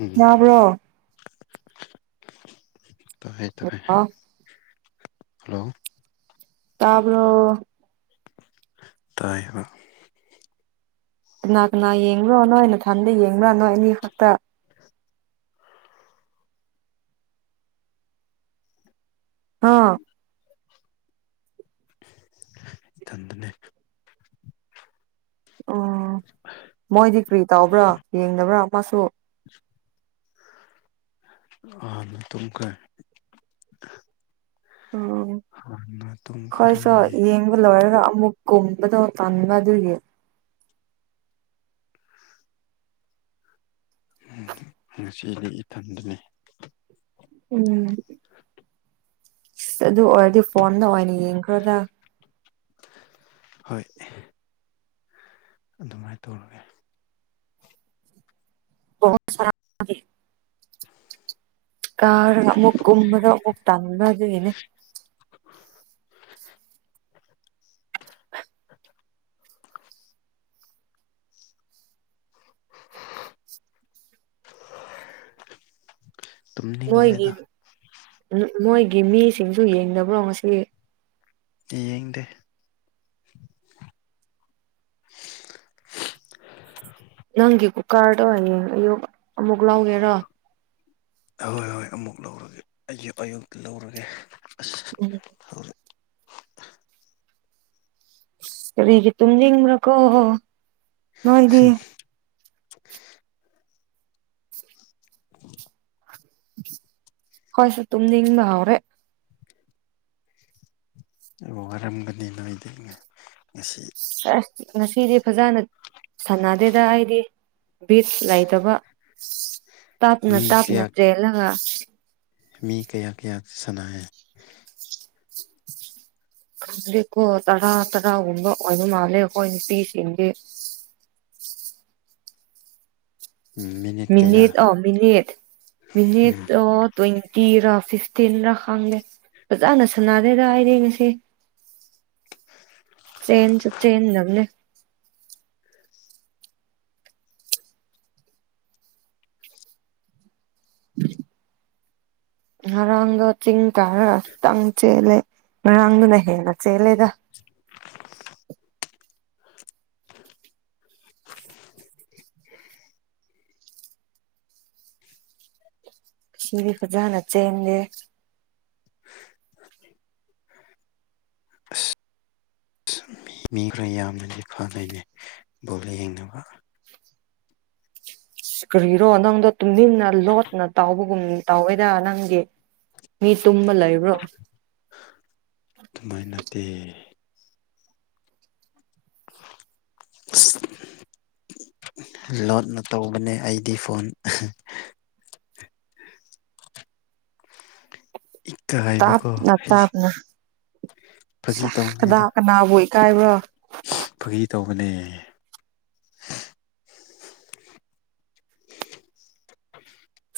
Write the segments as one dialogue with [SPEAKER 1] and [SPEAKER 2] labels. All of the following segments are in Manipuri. [SPEAKER 1] ꯎꯝ
[SPEAKER 2] ꯇꯥꯕ꯭ꯔꯣ
[SPEAKER 1] ꯇ ꯍꯦ ꯇ ꯍꯦ ꯍꯜꯂꯣ
[SPEAKER 2] ꯇꯥꯕ꯭ꯔꯣ
[SPEAKER 1] ꯇꯥꯏ ꯍꯥꯏꯕ
[SPEAKER 2] ꯀꯅꯥ ꯀꯅꯥ ꯌꯦꯡꯕ꯭ꯔꯣ ꯅꯣꯏ ꯅꯊꯟꯗ ꯌꯦꯡꯕ꯭ꯔꯥ ꯅꯣꯏ ꯑꯅꯤ ꯈꯛꯇ ꯍ
[SPEAKER 1] ꯏꯊꯟꯗꯅꯦ
[SPEAKER 2] ꯑꯣ ꯃꯣꯏꯗꯤ ꯀꯔꯤ ꯇꯥꯎꯕ꯭ꯔꯥ ꯌꯦꯡꯗꯕ꯭ꯔꯣ ꯃꯥꯁꯨ
[SPEAKER 1] ꯇꯨꯝꯈꯔꯦ
[SPEAKER 2] ꯑꯣ
[SPEAKER 1] ꯍꯥꯟꯅ ꯇꯨꯝꯈ꯭ꯔꯦ
[SPEAKER 2] ꯈꯣꯏꯁꯣ ꯌꯦꯡ ꯂꯣꯏꯔꯒ ꯑꯃꯨꯛ ꯀꯨꯝꯕꯗꯣ ꯇꯟꯕ ꯑꯗꯨꯒꯤ
[SPEAKER 1] ꯍꯦꯡ ꯉꯁꯤꯗꯤ ꯏꯊꯟꯗꯨꯅꯤ
[SPEAKER 2] ꯎꯝ ꯑꯗꯨ ꯑꯣꯏꯔꯗꯤ ꯐꯣꯟꯅ ꯑꯣꯏꯅ ꯌꯦꯡꯈ꯭ꯔꯗ
[SPEAKER 1] ꯍꯣꯏ ꯑꯗꯨꯃꯥꯏꯅ ꯇꯧꯔꯒꯦ
[SPEAKER 2] ꯣ ꯁꯔꯥꯦ ꯀꯥꯔꯒ ꯑꯃꯨꯛ ꯀꯨꯝꯕꯒ ꯑꯃꯨꯛ ꯇꯪꯕ ꯑꯗꯨꯒꯤꯅꯦ ꯃꯣꯏꯒꯤ
[SPEAKER 1] ꯇꯨꯝꯅꯤꯡꯈ꯭ꯔꯦꯗ
[SPEAKER 2] ꯃꯣꯏꯒꯤ ꯃꯤꯁꯤꯡꯁꯨ ꯌꯦꯡꯗꯕ꯭ꯔꯣ ꯉꯁꯤ
[SPEAKER 1] ꯌꯦꯌꯦꯡꯗꯦ
[SPEAKER 2] ꯅꯪꯒꯤ ꯀꯨꯀꯔꯗꯣ ꯍꯌꯦꯡ ꯑꯌꯨꯛ ꯑꯃꯨꯛ ꯂꯧꯒꯦꯔꯣ
[SPEAKER 1] ꯍꯍꯣꯏ ꯍꯣꯏ ꯑꯃꯨꯛ ꯂꯧꯔꯒꯦ ꯑꯌꯨꯛ ꯑꯌꯨꯛꯇ ꯂꯧꯔꯒꯦ ꯑꯁ
[SPEAKER 2] ꯎꯝ
[SPEAKER 1] ꯍꯧꯖꯤꯛ
[SPEAKER 2] ꯀꯔꯤꯒꯤ ꯇꯨꯝꯅꯤꯡꯤꯡꯕ꯭ꯔꯥꯀꯣ ꯅꯣꯏꯗꯤ ꯍꯣꯏ ꯁ ꯇꯨꯝꯅꯤꯡꯕ ꯍꯧꯥꯎꯔꯦ
[SPEAKER 1] ꯑꯩꯕꯨ ꯋꯥꯔꯝꯒꯅꯤ ꯅꯣꯏꯗꯤꯉ
[SPEAKER 2] ꯑꯁ ꯉꯁꯤꯗꯤ ꯐꯖꯅ ꯁꯥꯟꯅꯗꯦꯗ ꯑꯩꯗꯤ ꯕꯤꯠ ꯂꯩꯇꯕ ꯇꯥꯞꯅ
[SPEAKER 1] ꯃꯤ
[SPEAKER 2] ꯇꯥꯞꯅ
[SPEAKER 1] ꯀꯌꯥ
[SPEAKER 2] ꯆꯦꯜꯂꯒ
[SPEAKER 1] ꯃꯤ ꯀꯌꯥ ꯀꯌꯥ ꯁꯥꯟꯅꯦ
[SPEAKER 2] ꯗꯤꯀꯣ ꯇꯔꯥ ꯇꯔꯥꯒꯨꯝꯕ ꯑꯣꯏꯕ ꯃꯥꯜꯂꯦ ꯑꯩꯈꯣꯏ ꯅꯨꯄꯤꯁꯤꯡꯁ ꯃꯤꯅꯤꯠ ꯑ ꯃꯤꯅꯤꯠ ꯃꯤꯅꯤꯠ
[SPEAKER 1] ꯎꯝ
[SPEAKER 2] ꯑ ꯇ꯭ꯋꯦꯟꯇꯤꯔꯥ ꯐꯤꯐꯇꯤꯟꯔ ꯈꯥꯡꯗꯦ ꯐꯖꯅ ꯁꯥꯟꯅꯔꯦꯔ ꯍꯥꯏꯔꯦ ꯉꯁꯤꯦ ꯇ꯭ꯔꯦꯟ ꯆ ꯇ꯭ꯔꯦꯦꯟ ꯂꯕꯅꯦ ꯉꯔꯥꯡꯗꯣ ꯆꯤꯡ ꯀꯥꯔꯛꯇꯪ ꯆꯦꯜꯂꯦ ꯉꯔꯥꯡꯗꯨꯅ ꯍꯦꯟꯅ ꯆꯦꯜꯂꯦꯗ ꯕꯤ ꯐꯖꯥ ꯅꯆꯦꯦ
[SPEAKER 1] ꯃꯤ ꯈꯔ ꯌꯥꯝꯅꯗꯤ ꯐꯥ ꯂꯩꯅꯩ ꯕꯣꯠ ꯌꯦꯡꯅꯕ
[SPEAKER 2] ꯀꯔꯤꯔꯣ ꯅꯪꯗꯣ ꯇꯨꯃꯤꯟꯅ ꯂꯣꯠꯅ ꯇꯥꯎꯕꯒꯨꯝ ꯇꯧꯋꯦꯗ ꯅꯪꯒꯤ ꯃꯤ ꯇꯨꯝꯕ ꯂꯩꯕ꯭ꯔꯣ
[SPEAKER 1] ꯑꯗꯨꯃꯥꯏ ꯅꯠꯇꯦ ꯑꯁ ꯂꯣꯠꯅ ꯇꯧꯕꯅꯦ ꯑꯩꯗꯤ ꯐꯣꯟ ꯏꯀꯥꯏꯕꯀꯣ
[SPEAKER 2] ꯇꯥꯞꯅ
[SPEAKER 1] ꯑꯩꯁ
[SPEAKER 2] ꯇꯥꯞꯅ
[SPEAKER 1] ꯐꯥꯒꯤ
[SPEAKER 2] ꯁꯥꯁ ꯀꯅꯥ
[SPEAKER 1] ꯇꯧꯕꯅꯤꯗ
[SPEAKER 2] ꯀꯅꯥꯕꯨ ꯏꯀꯥꯏꯕ꯭ꯔꯣ
[SPEAKER 1] ꯐꯥꯒꯤ ꯇꯧꯕꯅꯦ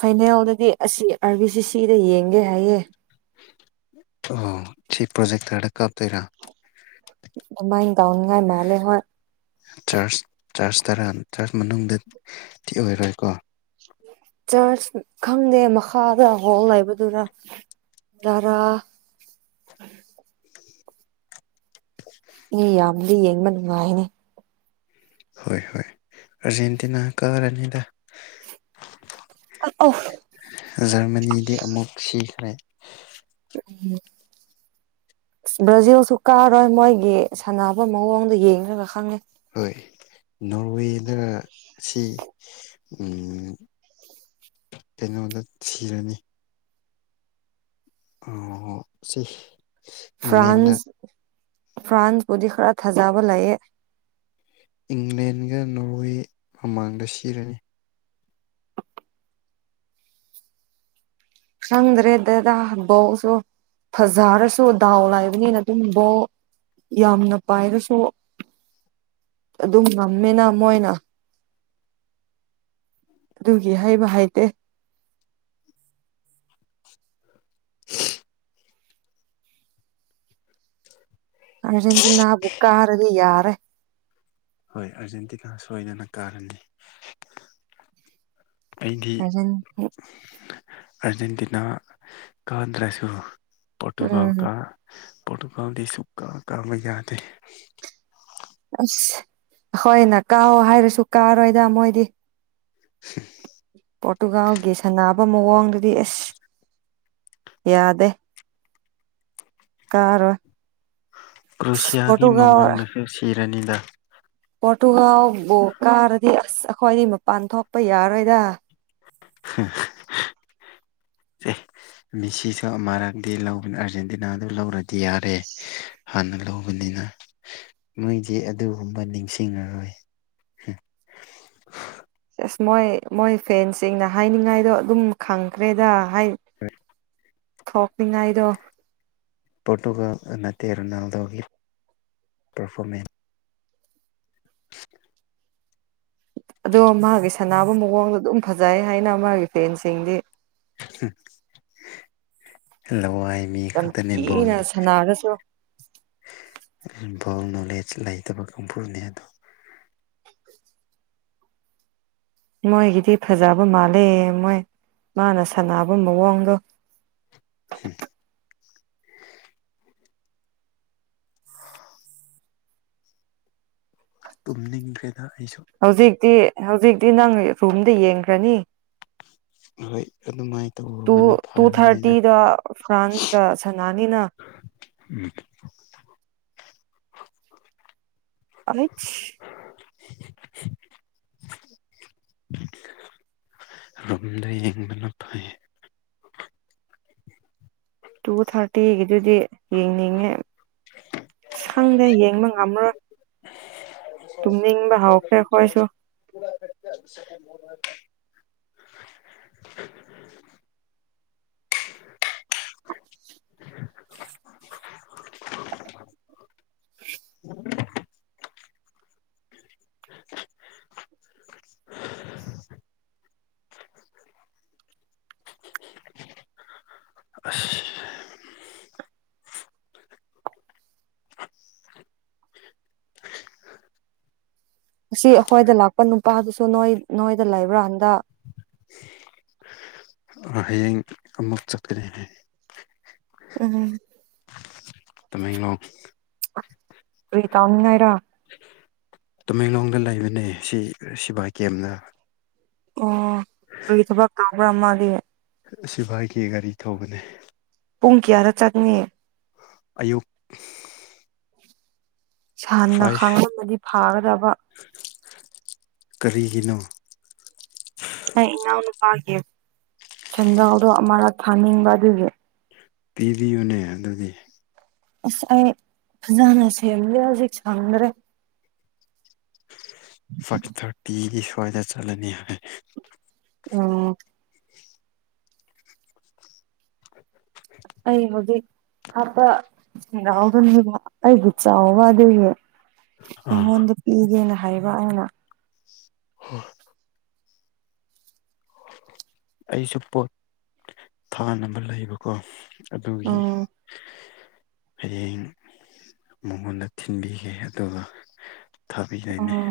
[SPEAKER 2] ꯐꯥꯏꯅꯦꯜꯗꯗꯤ ꯑꯁꯤ ꯑꯥꯔꯕꯤ ꯁꯤ ꯁꯤꯗ ꯌꯦꯡꯒꯦ ꯍꯥꯏꯌꯦ
[SPEAKER 1] ꯑꯣ ꯁꯤ ꯄ꯭ꯔꯣꯖꯦꯛꯇꯔꯗ ꯀꯥꯞꯇꯣꯏꯔꯥ
[SPEAKER 2] ꯑꯗꯨꯃꯥꯏ ꯇꯧꯅꯤꯉꯥꯏ ꯃꯥꯜꯂꯦ ꯍꯣꯏ
[SPEAKER 1] ꯆꯔꯆ ꯆꯔꯆ ꯇꯔꯥ ꯆꯥꯔꯆ ꯃꯅꯨꯡꯗꯗꯤ ꯑꯣꯏꯔꯣꯏꯀꯣ
[SPEAKER 2] ꯆꯔꯆ ꯈꯪꯗꯦ ꯃꯈꯥꯗ ꯍꯣꯜ ꯂꯩꯕꯗꯨꯔ ꯗꯔꯥ ꯃꯤ ꯌꯥꯝꯃꯗꯤ ꯌꯦꯡꯕ ꯅꯨꯡꯉꯥꯏꯅꯤ
[SPEAKER 1] ꯍꯣꯏ ꯍꯣꯏ ꯑꯔꯖꯦꯟꯇꯤꯅꯥ ꯀꯔꯔꯥꯅꯤꯗ
[SPEAKER 2] ꯑꯥ ꯑꯣ
[SPEAKER 1] ꯖꯔꯃꯅꯤꯗꯤ ꯑꯃꯨꯛ ꯁꯤꯈ꯭ꯔꯦ
[SPEAKER 2] ꯎꯝ ꯕ꯭ꯔꯥꯖꯤꯜꯁꯨ ꯀꯥꯔꯣꯏ ꯃꯣꯏꯒꯤ ꯁꯥꯟꯅꯕ ꯃꯑꯣꯡꯗ ꯌꯦꯡꯉꯒ ꯈꯪꯉꯦ
[SPEAKER 1] ꯍꯣꯏ ꯅꯣꯔꯋꯦꯗ ꯁꯤ ꯎꯝ ꯀꯩꯅꯣꯗ ꯊꯤꯔꯅꯤ ꯑꯣ ꯁꯤ ꯏꯪꯂꯦꯟꯗ
[SPEAKER 2] ꯐ꯭ꯔꯥꯟꯁ ꯐ꯭ꯔꯥꯟꯁ ꯄꯨꯗꯤ ꯈꯔ ꯊꯥꯖꯥꯕ ꯂꯩꯌꯦ
[SPEAKER 1] ꯏꯪꯂꯦꯟꯒ ꯅꯣꯔꯋꯦ ꯃꯃꯥꯡꯗ ꯁꯤꯔꯅꯤ
[SPEAKER 2] ꯈꯪꯗ꯭ꯔꯦ ꯗꯦꯗ ꯕꯣꯜꯁꯨ ꯐꯖꯔꯁꯨ ꯗꯥꯎ ꯂꯥꯏꯕꯅꯤꯅ ꯑꯗꯨꯝ ꯕꯣꯜ ꯌꯥꯝꯅ ꯄꯥꯏꯔꯁꯨ ꯑꯗꯨꯝ ꯉꯝꯃꯦꯅ ꯃꯣꯏꯅ ꯑꯗꯨꯒꯤ ꯍꯥꯏꯕ ꯍꯩꯇꯦ
[SPEAKER 1] [unintelligible]
[SPEAKER 2] ꯑꯥꯔꯖꯦꯟꯇꯤꯅꯕꯨ ꯀꯥꯔꯗꯤ ꯌꯥꯔꯦ
[SPEAKER 1] ꯍꯣꯏ ꯑꯥꯔꯖꯦꯟꯇꯤꯅꯥ ꯁꯣꯏꯗꯅ ꯀꯥꯔꯅꯤ ꯑꯩꯗꯤ
[SPEAKER 2] ꯑꯥꯔꯖꯦꯟ
[SPEAKER 1] ꯑꯥꯔꯖꯦꯟꯇꯤꯅꯥ ꯀꯗ꯭ꯔꯁꯨ
[SPEAKER 2] ꯎꯝ
[SPEAKER 1] ꯄꯣꯔꯇꯨꯒꯥꯜꯀ ꯄꯣꯔꯇꯨꯒꯜꯗꯤ ꯁꯨꯀꯥ ꯀꯥꯕ ꯌꯥꯗꯦ
[SPEAKER 2] ꯑꯁ ꯑꯩꯈꯣꯏꯅ ꯀꯥꯎꯑꯣ ꯍꯥꯏꯔꯁꯨ ꯀꯥꯔꯣꯏꯗ ꯃꯣꯏꯗꯤ
[SPEAKER 1] [inaudible]
[SPEAKER 2] ꯄꯣꯔꯇꯨꯒꯥꯜꯒꯤ ꯁꯥꯟꯅꯕ ꯃꯑꯣꯡꯗꯨꯗꯤ ꯑꯦꯁ ꯌꯥꯗꯦ ꯀꯥꯔꯣꯏ
[SPEAKER 1] ꯀ꯭ꯔꯣꯁꯤꯌꯥꯒꯤ
[SPEAKER 2] ꯄꯣꯔꯇꯨꯒꯥꯜ
[SPEAKER 1] ꯃꯃꯥꯡꯗꯁꯨ ꯁꯤꯔꯅꯤꯗ
[SPEAKER 2] ꯄꯣꯔꯇꯨꯒꯥꯜꯕꯨ ꯀꯥꯔꯗꯤ ꯑꯁ ꯑꯩꯈꯣꯏꯗꯤ ꯃꯄꯥꯟ ꯊꯣꯛꯄ ꯌꯥꯔꯣꯏꯗ
[SPEAKER 1] [unintelligible] ꯑꯦ ꯃꯤꯁꯤꯁꯨ ꯑꯃꯛꯇꯗꯤ ꯂꯧꯅ ꯑꯥꯔꯖꯦꯟꯇꯤꯅꯥꯗꯨ ꯂꯧꯔꯗꯤ ꯌꯥꯔꯦ ꯍꯥꯟꯅ ꯂꯧꯕꯅꯤꯅ ꯃꯣꯏꯗꯤ ꯑꯗꯨꯒꯨꯝꯕ ꯅꯤꯡꯁꯤꯡꯉꯔꯣꯏ
[SPEAKER 2] ꯑꯁ ꯃꯣꯏ ꯃꯣꯏ ꯐꯦꯟꯁꯤꯡꯅ ꯍꯥꯏꯅꯤꯡꯉꯥꯏꯗꯣ ꯑꯗꯨꯝ ꯈꯪꯈ꯭ꯔꯦꯗ ꯍꯥꯏ
[SPEAKER 1] [inaudible]
[SPEAKER 2] ꯊꯣꯛꯅꯤꯡꯉꯥꯏꯗꯣ
[SPEAKER 1] ꯄꯣꯔꯇꯨꯒꯜ ꯅꯠꯇꯦ ꯔꯣꯅꯥꯜꯗꯣꯒꯤ ꯄꯔꯐꯣꯔꯃꯦꯟ
[SPEAKER 2] ꯑꯗꯣ ꯃꯥꯒꯤ ꯁꯥꯟꯅꯕ ꯃꯑꯣꯡꯗꯣ ꯑꯗꯨꯝ ꯐꯖꯩ ꯍꯥꯏꯅ ꯃꯥꯒꯤ ꯐꯦꯟꯁꯤꯡꯗꯤ
[SPEAKER 1] ꯂꯋꯥꯏ ꯃꯤ
[SPEAKER 2] ꯌꯥꯝ ꯀꯤꯅ
[SPEAKER 1] ꯈꯗꯅꯤꯕꯣꯟꯗꯣ
[SPEAKER 2] ꯁꯥꯟꯅꯔꯁꯨ
[SPEAKER 1] ꯚꯣꯜ ꯅꯣꯂꯦꯖ ꯂꯩꯇꯕ ꯀꯥꯡꯕꯨꯨꯅꯤ ꯑꯗꯣ
[SPEAKER 2] ꯃꯣꯏꯒꯤꯗꯤ ꯐꯖꯕ ꯃꯥꯜꯂꯦ ꯃꯣꯏ ꯃꯥꯅ ꯁꯥꯟꯅꯕ ꯃꯑꯣꯡꯗꯣ
[SPEAKER 1] ꯍꯝ ꯇꯨꯝꯅꯤꯡꯗ꯭ꯔꯦꯗ ꯑꯩꯁꯨ
[SPEAKER 2] ꯍꯧꯖꯤꯛꯇꯤ ꯍꯧꯖꯤꯛꯇꯤ ꯅꯪ ꯔꯨꯝꯗ ꯌꯦꯡꯈ꯭ꯔꯥꯅꯤ
[SPEAKER 1] ꯍꯣꯏ ꯑꯗꯨꯃꯥꯏꯅ
[SPEAKER 2] ꯇꯨ
[SPEAKER 1] ꯇꯧꯔꯨꯕꯅ
[SPEAKER 2] ꯇꯨ
[SPEAKER 1] ꯐꯔꯅꯤꯗ
[SPEAKER 2] ꯊꯥꯔꯇꯤꯗ ꯐ꯭ꯔꯥꯟꯁ ꯀꯥ ꯁꯟꯅꯅꯤꯅ inaudible
[SPEAKER 1] ꯎꯝ
[SPEAKER 2] [unintelligible]
[SPEAKER 1] [unintelligible] ꯔꯨꯝꯗ ꯌꯦꯡꯕꯅ ꯐꯩꯌꯦ
[SPEAKER 2] ꯇꯨ ꯊꯥꯔꯇꯤꯒꯤꯗꯨꯗꯤ ꯌꯦꯡꯅꯤꯡꯉꯦ ꯈꯪꯗꯦ ꯌꯦꯡꯕ ꯉꯝꯔꯣꯏ ꯍꯧꯈ꯭ꯔꯦ ꯑꯩꯈꯣꯏꯁꯨ
[SPEAKER 1] [inaudible] [unintelligible] [unintelligible] [unintelligible] ꯑꯁ
[SPEAKER 2] ꯉꯁꯤ ꯑꯩꯈꯣꯏꯗ ꯂꯥꯛꯄ ꯅꯨꯄꯥꯗꯨꯁꯨ ꯅꯣꯏ ꯅꯣꯏꯗ ꯂꯩꯕ꯭ꯔꯥ ꯍꯟꯗꯛ
[SPEAKER 1] ꯍꯌꯦꯡ ꯑꯃꯨꯛ ꯆꯠꯀꯅꯤ ꯍꯥꯏꯌꯦ
[SPEAKER 2] ꯎꯝ
[SPEAKER 1] [unintelligible]
[SPEAKER 2] ꯀꯔꯤꯇꯥꯎꯅꯤ ꯉꯥꯏꯔꯥ
[SPEAKER 1] ꯇꯃꯦꯡꯂꯣꯡꯗ ꯂꯩꯕꯅꯦ ꯁꯤ ꯁꯤꯕꯥꯏ ꯀꯦꯝꯗ
[SPEAKER 2] ꯑꯣ ꯀꯔꯤ ꯊꯕꯛ ꯀꯥꯕ꯭ꯔꯥ ꯃꯥꯗꯤ
[SPEAKER 1] ꯁꯤꯕꯥꯏꯒꯤ ꯒꯥꯔꯤ ꯊꯧꯕꯅꯦ
[SPEAKER 2] ꯄꯨꯡ ꯀꯌꯥꯗ ꯆꯪꯅꯤ
[SPEAKER 1] ꯑꯌꯨꯛ
[SPEAKER 2] ꯍꯥꯟꯅ
[SPEAKER 1] ꯐꯥꯏꯚ
[SPEAKER 2] ꯈꯪꯉꯝꯃꯥꯗꯤ ꯐꯥꯒꯗꯕ
[SPEAKER 1] ꯀꯔꯤꯒꯤꯅꯣ
[SPEAKER 2] ꯑꯩ ꯏꯅꯥꯎꯅꯨꯄꯥꯒꯤ ꯁꯦꯟꯖꯥꯎꯗꯣ ꯑꯃꯔꯛ ꯊꯥꯅꯤꯡꯕ ꯑꯗꯨꯗꯤ
[SPEAKER 1] ꯄꯤꯔꯤꯌꯨꯅꯦ ꯑꯗꯨꯗꯤ
[SPEAKER 2] ꯑꯁ ꯑꯩ ꯐꯖꯅ ꯁꯦꯝꯗꯦ ꯍꯧꯖꯤꯛ ꯁꯪꯡꯗ꯭ꯔꯦ
[SPEAKER 1] ꯐꯥꯚ ꯊꯥꯔꯇꯤꯒꯤ ꯁ꯭ꯋꯥꯏꯗ ꯆꯠꯂꯅꯤ ꯍꯥꯏ
[SPEAKER 2] ꯑꯣ ꯑꯩ ꯍꯧꯖꯤꯛ ꯑꯄꯥ ꯊꯦꯡꯅꯍꯧꯗꯝꯅꯦꯕ ꯑꯩꯒꯤ ꯆꯥꯎꯕ ꯑꯗꯨꯒꯤ
[SPEAKER 1] ꯑꯥ
[SPEAKER 2] ꯃꯉꯣꯟꯗ ꯄꯤꯒꯦꯅ ꯍꯥꯏꯕ ꯑꯩꯅ
[SPEAKER 1] ꯑꯩꯁꯨ ꯄꯣꯠ ꯊꯥꯅꯕ ꯂꯩꯕꯀꯣ ꯑꯗꯨꯒꯤ
[SPEAKER 2] ꯎꯝ
[SPEAKER 1] ꯍꯌꯦꯡ ꯃꯉꯣꯟꯗ ꯊꯤꯟꯕꯤꯒꯦ ꯑꯗꯨꯒ ꯊꯥꯕꯤꯗꯣꯏꯅꯦ
[SPEAKER 2] ꯎꯝ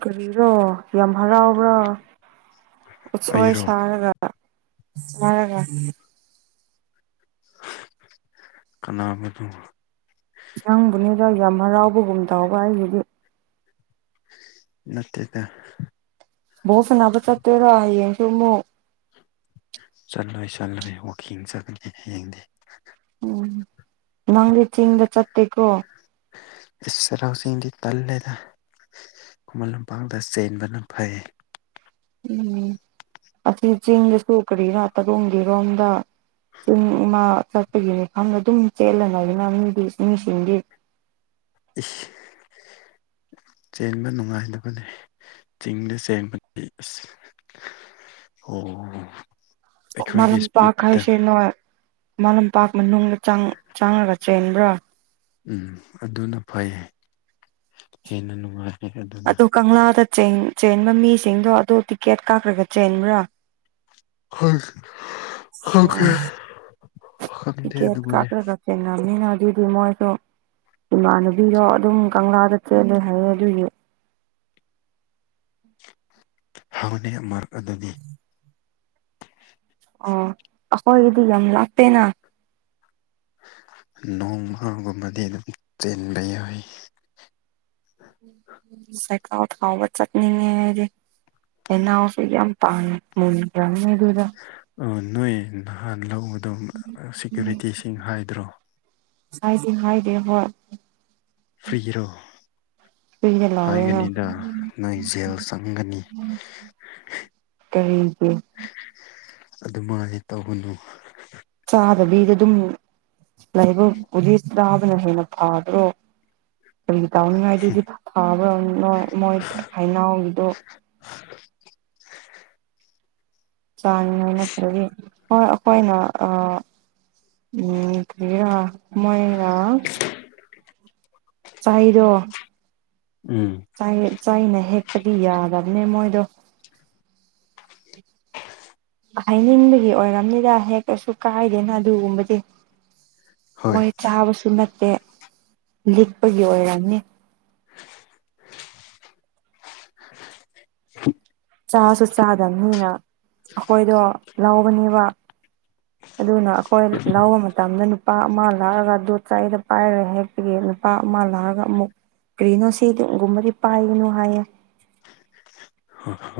[SPEAKER 2] ꯀꯔꯤꯔꯣ ꯌꯥꯝ ꯍꯔꯥꯎꯕ꯭ꯔꯣ ꯎꯠꯁꯣꯏ
[SPEAKER 1] ꯑꯩꯔꯣ
[SPEAKER 2] ꯁꯥꯔꯒ ꯁꯥꯔꯒ
[SPEAKER 1] ꯀꯅꯥꯕꯨꯅꯣ
[SPEAKER 2] ꯅꯪꯕꯨꯅꯤꯗ ꯌꯥꯝ ꯍꯔꯥꯎꯕꯒꯨꯝ ꯇꯧꯕ ꯑꯩꯒꯤꯗꯤ
[SPEAKER 1] ꯅꯠꯇꯦꯗꯥ
[SPEAKER 2] ꯕꯣꯜ ꯁꯥꯟꯅꯕ ꯆꯠꯇꯣꯏꯔꯣ ꯍꯌꯦꯡꯁꯨ ꯃꯨꯛ
[SPEAKER 1] ꯆꯠꯂꯣꯏ ꯆꯠꯂꯣꯏ ꯋꯥꯛꯀꯤꯡ ꯆꯠꯂꯅꯤ ꯍꯌꯦꯡꯗꯤ
[SPEAKER 2] ꯎꯝ ꯅꯪꯗꯤ ꯆꯤꯡꯗꯥ ꯆꯠꯇꯦꯀꯣ
[SPEAKER 1] ꯆꯩꯔꯥꯎ ꯆꯤꯡꯗꯤ ꯇꯜꯂꯦꯗ ꯈꯨꯃꯟ ꯂꯝꯄꯥꯡꯇ ꯆꯦꯟꯕꯅ ꯐꯩ
[SPEAKER 2] ꯎꯝ ꯑꯁꯤ ꯆꯤꯡꯗꯁꯨ ꯀꯔꯤꯔꯥ ꯇꯔꯣꯝꯒꯤꯔꯣꯝꯗ ꯆꯤꯡ ꯏꯃꯥ ꯆꯠꯄꯒꯤ ꯃꯤꯐꯝꯗ ꯑꯗꯨꯝ ꯆꯦꯜꯂ ꯂꯩꯕꯅꯥ ꯃꯤꯗꯤ ꯃꯤꯁꯤꯡꯗꯤ
[SPEAKER 1] ꯏꯁ ꯆꯦꯟꯕ ꯅꯨꯡꯉꯥꯏꯅꯕꯅꯤ ꯆꯤꯡꯗ ꯆꯦꯟꯕꯗꯤ ꯑꯁ ꯑꯣ
[SPEAKER 2] ꯈꯨꯃꯟ
[SPEAKER 1] ꯑꯩꯈꯣꯏꯒꯤ ꯏꯁꯄꯤꯠꯇ
[SPEAKER 2] ꯂꯝꯄꯥꯛ ꯥꯏꯁꯦ ꯅꯣꯏ ꯈꯨꯃꯟ ꯂꯝꯄꯥꯛ ꯃꯅꯨꯡꯗ ꯆꯪ ꯆꯪꯔꯒ ꯆꯦꯟꯕ꯭ꯔꯥ
[SPEAKER 1] ꯎꯝ ꯑꯗꯨꯅ ꯐꯩ ꯍꯦꯟꯅ ꯅꯨꯡꯉꯥꯏ
[SPEAKER 2] ꯑ
[SPEAKER 1] ꯑꯗꯨꯅ
[SPEAKER 2] ꯀꯪꯂꯥꯗ ꯆꯦꯟꯕ ꯃꯤꯁꯤꯡꯗꯣ ꯑꯗꯨꯣ ꯇꯤꯀꯦꯠ ꯀꯥꯈ꯭ꯔꯒ ꯆꯦꯟꯕ꯭ꯔꯥ
[SPEAKER 1] ꯍ ꯍꯦ
[SPEAKER 2] ꯑꯣ
[SPEAKER 1] ꯁꯗꯦ ꯑꯗꯨ ꯑꯗꯨ ꯃꯅꯦꯦ
[SPEAKER 2] ꯆꯦꯡꯃꯤꯅ ꯑꯗꯨꯗꯤ ꯃꯣꯏꯁꯨ ꯏꯃꯥꯟꯅꯨꯕꯤꯗꯣ ꯑꯗꯨꯝ ꯀꯪꯂꯥꯗ ꯆꯦꯜꯂꯦ ꯍꯥꯏꯌꯦ ꯑꯗꯨꯏꯒꯤ
[SPEAKER 1] ꯍꯥꯎꯅ ꯃꯥꯔꯛ ꯑꯗꯨ
[SPEAKER 2] ꯑꯣ ꯑꯩꯈꯣꯏꯒꯤꯗꯤ ꯌꯥꯝ ꯂꯥꯞꯄꯦꯅ
[SPEAKER 1] ꯅꯣꯡꯃꯥꯒꯨꯝꯕꯗꯤ ꯑꯗꯨꯝ ꯆꯦꯟꯕ ꯌꯥꯏ
[SPEAKER 2] ꯁꯀꯥꯥꯆꯠꯅꯤꯗꯤ ꯑꯦꯟꯅ ꯑꯣ ꯁꯤ ꯄ ꯃꯟꯖꯝ
[SPEAKER 1] ꯑ ꯅꯣꯏ ꯅꯍꯥꯟ ꯂꯧꯕꯗꯣ ꯁꯦꯀ꯭ꯌꯨꯔꯤꯇꯤꯁꯤꯡ ꯍꯥꯏꯗ꯭ꯔꯣ
[SPEAKER 2] ꯁꯥꯏꯁꯤ ꯍꯥꯏꯥꯏꯗꯦ ꯍꯣꯏ
[SPEAKER 1] ꯐꯤꯔꯣ
[SPEAKER 2] ꯐ꯭ꯔꯤꯗ ꯂꯧꯋꯦꯅ
[SPEAKER 1] ꯍꯥꯏꯒꯅꯤꯗ ꯅꯣꯏ ꯖꯦꯜ ꯆꯪꯒꯅꯤ
[SPEAKER 2] ꯀꯩꯁꯨ
[SPEAKER 1] ꯑꯗꯨꯃꯥꯏꯅ ꯇꯧꯒꯅꯨ
[SPEAKER 2] ꯆꯥꯗꯕꯤꯗ ꯑꯗꯨꯝ ꯂꯥꯏꯕꯛꯕꯨꯗꯤ ꯆꯥꯕꯅ ꯍꯦꯟꯅ ꯐꯥꯕ꯭ꯔꯣ ꯀꯒꯤ ꯇꯥꯎꯅꯤꯡꯉꯥꯏꯗꯨꯗꯤ ꯐꯕ꯭ꯔꯥ ꯃꯣꯏ ꯍꯅꯥꯎꯒꯤꯗꯣ
[SPEAKER 1] ꯁ
[SPEAKER 2] ꯆꯥꯅꯤꯡꯉꯥꯏ ꯅꯠꯇ꯭ꯔꯗꯤ ꯍꯣꯏ ꯑꯩꯈꯣꯏꯅ ꯎꯝ ꯀꯔ ꯃꯔ ꯆꯔꯣ
[SPEAKER 1] ꯎꯝ
[SPEAKER 2] ꯆꯥꯏꯅ ꯍꯦꯛꯄꯗꯤ ꯌꯥꯗꯕꯅꯦ ꯃꯣꯏꯗꯣ ꯍꯥꯏꯅꯤꯡꯕꯒꯤ ꯑꯣꯏꯔꯕꯝꯅꯤꯅ ꯍꯦꯛꯇꯁꯨ ꯀꯥꯏꯗꯦꯅ ꯑꯗꯨꯒꯨꯝꯕꯗꯤ
[SPEAKER 1] ꯍꯣꯏ
[SPEAKER 2] ꯃꯣꯏ ꯆꯥꯕꯁꯨ ꯅꯠꯇꯦ ꯂꯤꯛꯄꯒꯤ ꯑꯣꯏꯔꯝꯅꯤ ꯆꯥꯁꯨ ꯆꯥꯗꯕꯅꯤꯅ ꯑꯩꯈꯣꯏꯗꯣ ꯂꯧꯕꯅꯦꯕ ꯑꯗꯨꯅ ꯑꯩꯈꯣꯏ ꯂꯧꯕ ꯃꯇꯝꯗ ꯅꯨꯄꯥ ꯑꯃ ꯂꯥꯛꯑꯒ ꯗꯣꯠ ꯆꯥꯏꯗ ꯄꯥꯏꯔꯦ ꯍꯦꯛ ꯑꯩꯈꯣꯏꯒꯤ ꯅꯨꯄꯥ ꯑꯃ ꯂꯥꯛꯑꯒ ꯑꯃꯨꯛ ꯀꯔꯤꯅꯣ ꯁꯤꯗꯨꯒꯨꯝꯕꯗꯤ ꯄꯥꯏꯒꯅꯨ ꯍꯥꯏꯌꯦ
[SPEAKER 1] ꯍ